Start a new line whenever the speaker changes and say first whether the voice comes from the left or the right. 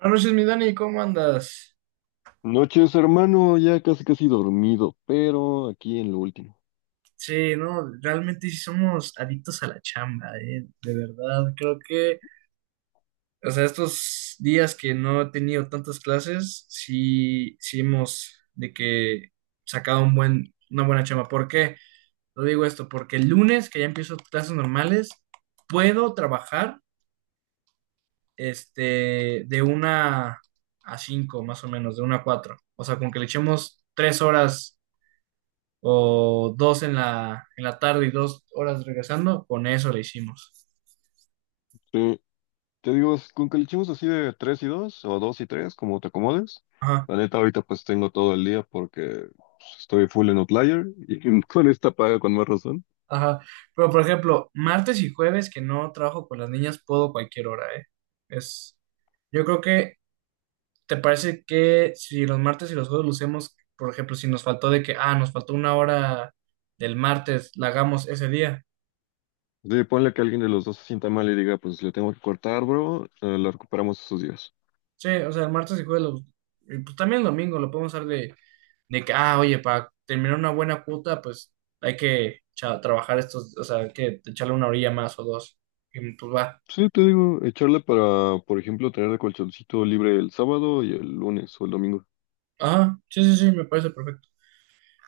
right: Buenas noches, mi Dani, ¿cómo andas?
left: Noches, hermano, ya casi casi dormido, pero aquí en lo último.
right: Sí, no, realmente sí somos adictos a la chamba, de verdad, creo que, o sea, estos días que no he tenido tantas clases, sí, sí hemos de que sacado un una buena chamba. ¿Por qué lo digo esto? Porque el lunes, que ya empiezo clases normales, puedo trabajar, de una a cinco, más o menos, de una a cuatro. O sea, con que le echemos tres horas o dos en en la tarde y dos horas regresando, con eso le hicimos.
left: Sí, te digo, es con que le echemos así de tres y dos o dos y tres como te acomodes.
right: Ajá,
left: La neta, ahorita pues tengo todo el día porque pues, estoy full en Outlier y con esta paga con más razón.
right: ajá. Pero por ejemplo, martes y jueves que no trabajo con las niñas, puedo cualquier hora, ¿eh? Es, yo creo que, ¿te parece que si los martes y los jueves lo hacemos, por ejemplo, si nos faltó de que, ah, nos faltó una hora del martes, la hagamos ese día?
left: Sí, ponle que alguien de los dos se sienta mal y diga, pues le tengo que cortar, bro, lo recuperamos esos días.
right: Sí, o sea, el martes y jueves, y pues también el domingo, lo podemos hacer de, oye, para terminar una buena cuota, pues trabajar estos, o sea, hay que echarle una orilla más o dos. Y pues va.
left: Sí, te digo, echarle para, por ejemplo, tener el colchoncito libre el sábado y el lunes o el domingo.
right: Ah, sí, sí, sí, me parece perfecto.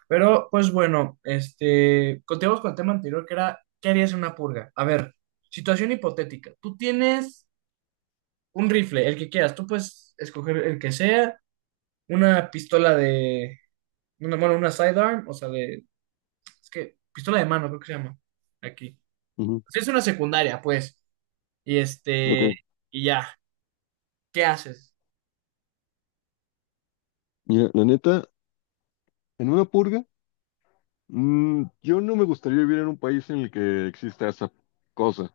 right: Pero pues bueno, continuamos con el tema anterior que era, ¿qué harías en una purga? A ver, situación hipotética. Tú tienes un rifle, el que quieras, tú puedes escoger el que sea, una pistola de, una, bueno, una sidearm, pistola de mano creo que se llama aquí.
left: Ujú.
right: Sí, es una secundaria, pues. Y
left: Ok,
right: este, y ¿qué haces?
left: mira, la neta, en una purga, yo no me gustaría vivir en un país en el que exista esa cosa.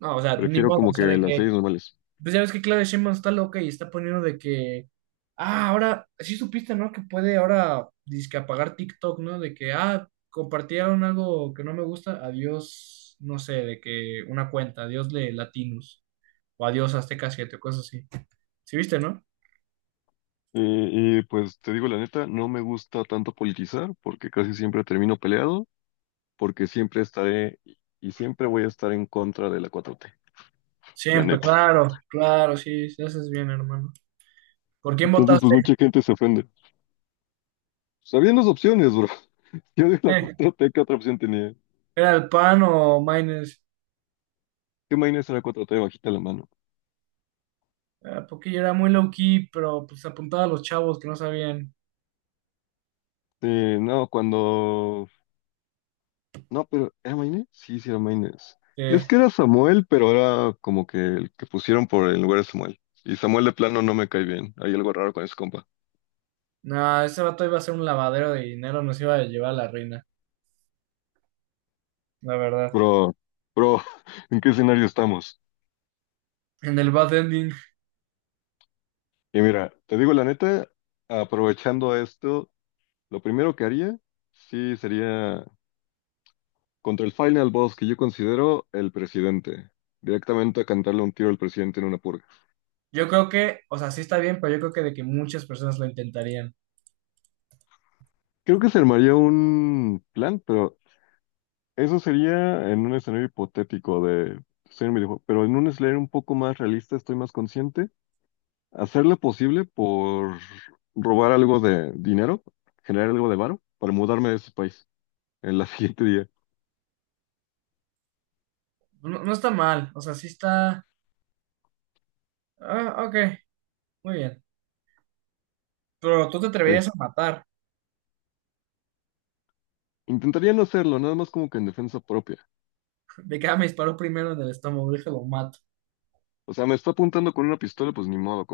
right: No, o sea, ni
left: Prefiero
right: modo,
left: como que las leyes normales.
right: pues ya ves que Claudia Sheinbaum está loca y está poniendo ahora, sí supiste, ¿no? Que puede ahora dizque apagar TikTok, ¿no? Compartieron algo que no me gusta, adiós, no sé, de que una cuenta, adiós de Latinos, o adiós Azteca 7, o cosas así. ¿Sí viste, no?
left: Y pues te digo la neta, no me gusta tanto politizar porque casi siempre termino peleado, porque siempre estaré y siempre voy a estar en contra de la cuatro t la
right: Siempre,
left: neta.
right: claro, claro, sí, sí, haces bien, hermano. ¿Por quién
left: Entonces, pues
right: votaste?
left: mucha gente se ofende. Sabían las opciones, bro. Yo de la
right: Eh,
left: 4T, ¿qué otra opción tenía?
right: ¿Era el PAN o Maynes?
left: ¿Qué Maynes era 4T? Bajita la mano.
right: Ah, porque yo era muy low key, pero pues apuntaba a los chavos que no sabían
left: No, cuando... No, pero ¿era Maynes? Sí, sí era Maynes. Es
right: que
left: que era Samuel, pero era como que el que pusieron por el lugar de Samuel. Y Samuel de plano no me cae bien. Hay algo raro con ese compa.
right: nada, ese vato iba a ser un lavadero de dinero, nos iba a llevar a la reina, la verdad.
left: Bro, bro, ¿en qué escenario estamos?
right: En el bad ending,
left: Y mira, te digo la neta, aprovechando esto, lo primero que haría, sí, sería contra el final boss que yo considero el presidente. Directamente a cantarle un tiro al presidente en una purga.
right: yo creo que, o sea, sí está bien, pero yo creo que de que muchas personas lo intentarían.
left: Creo que se armaría un plan, pero eso sería en un escenario hipotético de... ser un videojuego. Pero en un escenario un poco más realista, estoy más consciente. Hacer lo posible por robar algo de dinero, generar algo de varo, para mudarme de ese país el la siguiente día.
right: No, no está mal, o sea, sí está. Ah, ok, muy bien. Pero tú te
left: Ok.
right: atreverías a matar.
left: Intentaría no hacerlo, nada más como que en defensa propia.
right: De que ah, me disparó primero en el estómago, déjalo mato.
left: O sea, me está apuntando con una pistola, pues ni modo,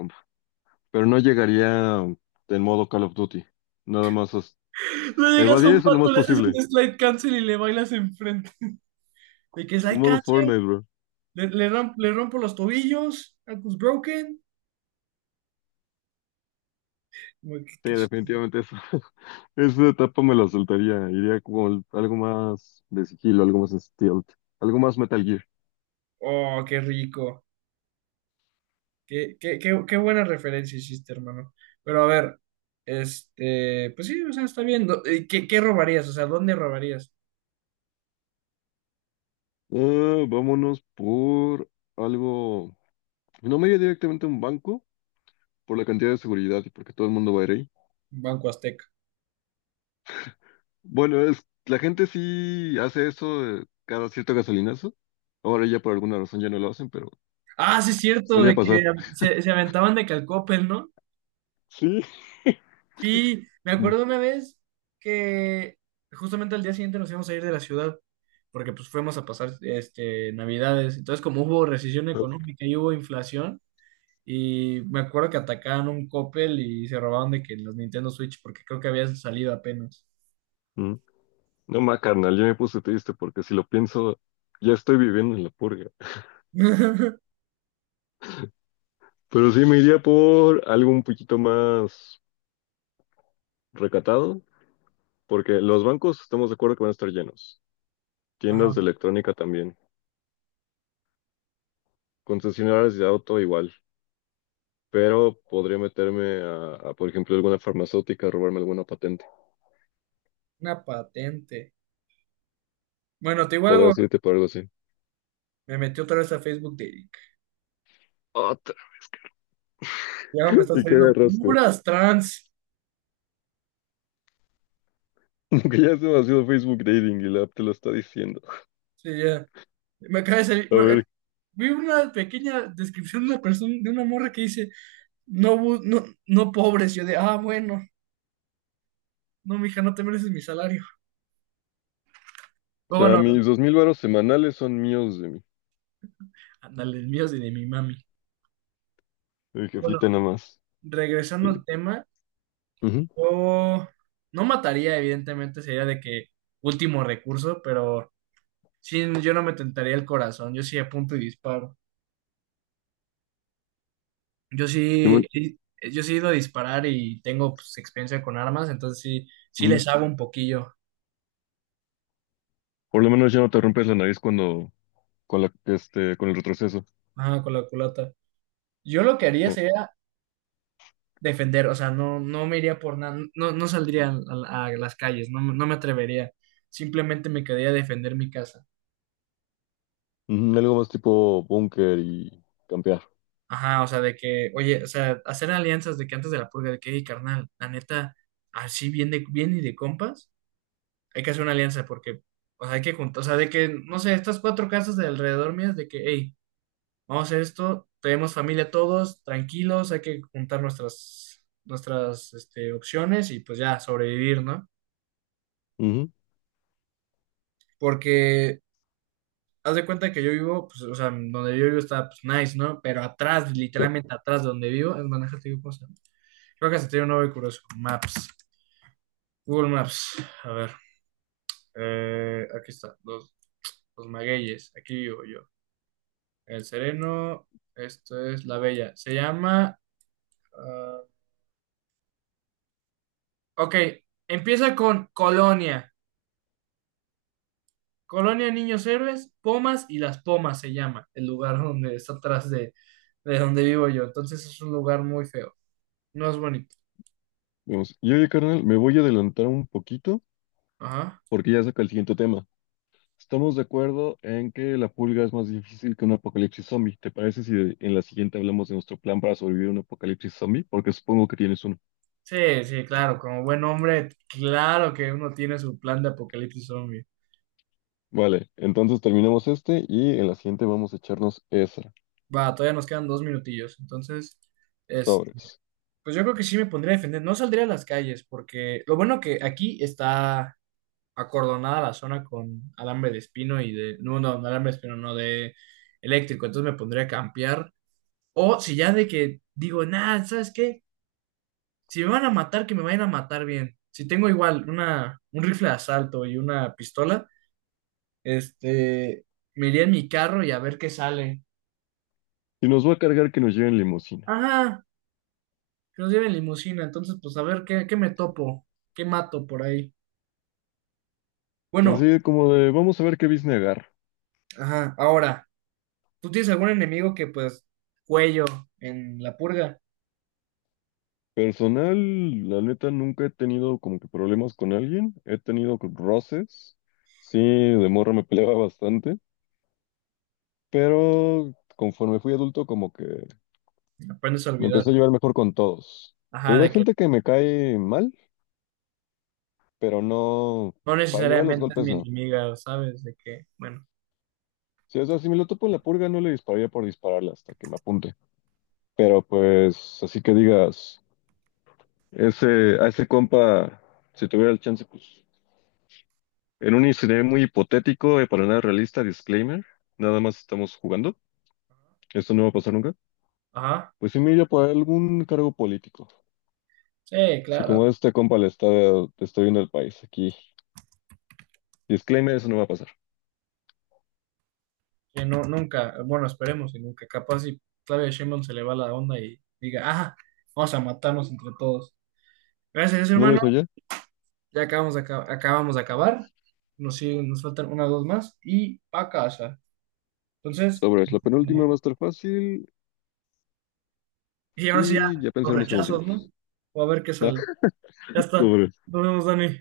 left: pero no llegaría en modo Call of Duty. Nada más as-
right: Le llegas a
left: Evadir
right: un
left: eso lo
right: pato,
left: más
right: le haces un
left: posible.
right: slide cancel y le bailas enfrente. De que
left: En
right: slide
left: modo
right: cancel,
left: Fortnite, bro.
right: le rompo los tobillos, ankles broken. Como
left: Sí,
right: que ch-
left: definitivamente eso. Esa etapa me la saltaría. Iría como algo más de sigilo, algo más stealth, algo más Metal Gear.
right: Oh, qué rico. Qué buena referencia hiciste, hermano. Pero a ver, pues sí, o sea, está bien. ¿Qué, qué robarías? O sea, ¿dónde robarías?
left: Ah, vámonos por algo. No me iría directamente a un banco por la cantidad de seguridad y porque todo el mundo va a ir ahí.
right: Banco Azteca.
left: Bueno, es la gente sí hace eso cada cierto gasolinazo. Ahora ya por alguna razón ya no lo hacen, pero
right: Ah, sí, es cierto,
left: solía
right: de que
left: pasar.
right: se aventaban de Calcopel, ¿no?
left: Sí.
right: Sí, me
left: Mm.
right: acuerdo una vez que justamente al día siguiente nos íbamos a ir de la ciudad, porque pues fuimos a pasar Navidades. Entonces, como hubo recesión económica y hubo inflación, y me acuerdo que atacaban un Coppel y se robaban de que los Nintendo Switch, porque creo que habían salido apenas.
left: Mm. No, ma, carnal, yo me puse triste porque si lo pienso, ya estoy viviendo en la purga. Pero sí me iría por algo un poquito más recatado, porque los bancos estamos de acuerdo que van a estar llenos. Tiendas
right: Ajá,
left: de electrónica también. Concesionarias de auto igual. Pero podría meterme por ejemplo, alguna farmacéutica, a robarme alguna patente.
right: una patente. Bueno, te digo algo,
left: Podrás irte por algo así.
right: me metí otra vez a Facebook de.
left: Otra.
right: Ya me están
left: ¿Y qué
right: saliendo
left: agarraste?
right: puras trans.
left: Que ya es demasiado Facebook Dating y la app te lo está diciendo.
right: Sí, ya. Me acaba de salir.
left: A ver,
right: Vi una pequeña descripción de una persona, de una morra que dice, no, no pobres, yo de, ah, bueno, no, mija, no te mereces mi salario.
left: o
right: Pero
left: sea,
right: bueno,
left: mis dos mil varos semanales son míos de
right: ándale, el mío es de mi mami.
left: el
right: Bueno,
left: jefita nada más.
right: regresando
left: Y,
right: al tema,
left: ujú,
right: yo no mataría, evidentemente, sería de que último recurso, pero sí, yo no me tentaría el corazón, yo sí apunto y disparo. Yo
left: y
right: sí,
left: bueno,
right: sí, yo sí he ido a disparar y tengo pues experiencia con armas, entonces sí, sí
left: ujú.
right: les hago un poquillo,
left: Por lo menos ya no te rompes la nariz cuando con la este con el retroceso.
right: ajá, con la culata. Yo lo que haría
left: Ajá.
right: sería defender, o sea, no me iría por nada, no, no saldría a las calles, no me atrevería, simplemente me quedaría a defender mi casa.
left: Ujú, algo más tipo búnker y campear.
right: Ajá, o sea, oye, o sea, hacer alianzas de que antes de la purga, de que, hey, carnal, la neta, así bien, de, bien y de compas, hay que hacer una alianza porque, o sea, hay que juntar, no sé, estas cuatro casas de alrededor mías, de que, hey, vamos a hacer esto, tenemos familia todos, tranquilos, hay que juntar opciones y pues ya, sobrevivir, ¿no?
left: Ujú.
right: Porque haz de cuenta que yo vivo, pues, o sea, donde yo vivo está, pues, nice, ¿no? Pero atrás,
left: Sí,
right: literalmente atrás de donde vivo, es más, déjate digo, ¿cómo se llama? Creo que se tiene un nombre curioso. Maps. Google Maps. A ver. Aquí está. Los magueyes. Aquí vivo yo. El Sereno. Esto es La Bella. Se llama. Ah, ok. Empieza con Colonia. Colonia Niños Héroes, Pomas y Las Pomas se llama. El lugar donde está atrás de donde vivo yo. Entonces es un lugar muy feo. No es bonito.
left: vamos. Y oye, carnal, me voy a adelantar un poquito
right: Ajá.
left: porque ya saca el siguiente tema. Estamos de acuerdo en que la pulga es más difícil que un apocalipsis zombie. ¿Te parece si en la siguiente hablamos de nuestro plan para sobrevivir a un apocalipsis zombie? Porque supongo que tienes uno.
right: Sí, sí, claro, como buen hombre, claro que uno tiene su plan de apocalipsis zombie.
left: Vale, entonces terminamos este y en la siguiente vamos a echarnos esa.
right: Va, todavía nos quedan dos minutillos, entonces, es,
left: Sobres.
right: pues yo creo que sí me pondría a defender, no saldría a las calles, porque lo bueno que aquí está acordonada la zona con alambre de espino y de, no, alambre de espino, no, de eléctrico, entonces me pondría a campear, o si ya de que digo, nada, ¿sabes qué? Si me van a matar, que me vayan a matar bien. Si tengo igual un rifle de asalto y una pistola. Este, Me iría en mi carro y a ver qué sale.
left: Y nos va a cargar que nos lleven limusina.
right: Ajá, que nos lleven limusina, entonces pues a ver qué, qué me topo, qué mato por ahí.
left: Pues así
right: Bueno,
left: de como de, vamos a ver qué business agarra.
right: ajá, ahora, ¿tú tienes algún enemigo que pues cuello en la purga?
left: Personal, la neta, nunca he tenido como que problemas con alguien. He tenido roces. Sí, de morro me peleaba bastante, pero conforme fui adulto como que
right: Aprendes a
left: me empecé a
right: olvidar.
left: llevar mejor con todos. Te
right: Ajá,
left: digo, hay
right: de que
left: gente que me cae mal, pero no,
right: no
left: para llegar a los
right: necesariamente es
left: golpes
right: mi
left: no.
right: enemiga, ¿sabes? De que, bueno,
left: Si, o sea, si me lo topo en la purga no le dispararía por dispararle hasta que me apunte. Pero pues, así que digas... Ese, a ese compa, si tuviera el chance, pues, en un escenario muy hipotético y para nada realista, disclaimer, nada más estamos jugando, esto no va a pasar nunca,
right: ajá,
left: pues sí me iría por algún cargo político.
right: sí,
left: Si como
right: claro,
left: a este compa le está te está viendo el país aquí, disclaimer, eso no va a pasar.
right: que no, nunca, bueno, esperemos y nunca, capaz si Claudia Sheinbaum se le va la onda y diga, ajá, vamos a matarnos entre todos. Gracias,
left: ¿No lo
right: hermano.
left: hizo ya?
right: Ya acabamos de, acabamos de acabar. Nos faltan una o dos más y pa' casa. Entonces,
left: Sobre, la penúltima va a estar fácil
right: y ahora sí ya,
left: y ya
right: los
left: pensaremos en la última.
right: rechazos, ¿no? O a ver qué
left: Va.
right: sale. Ya está.
left: Sobre.
right: Nos vemos, Dani.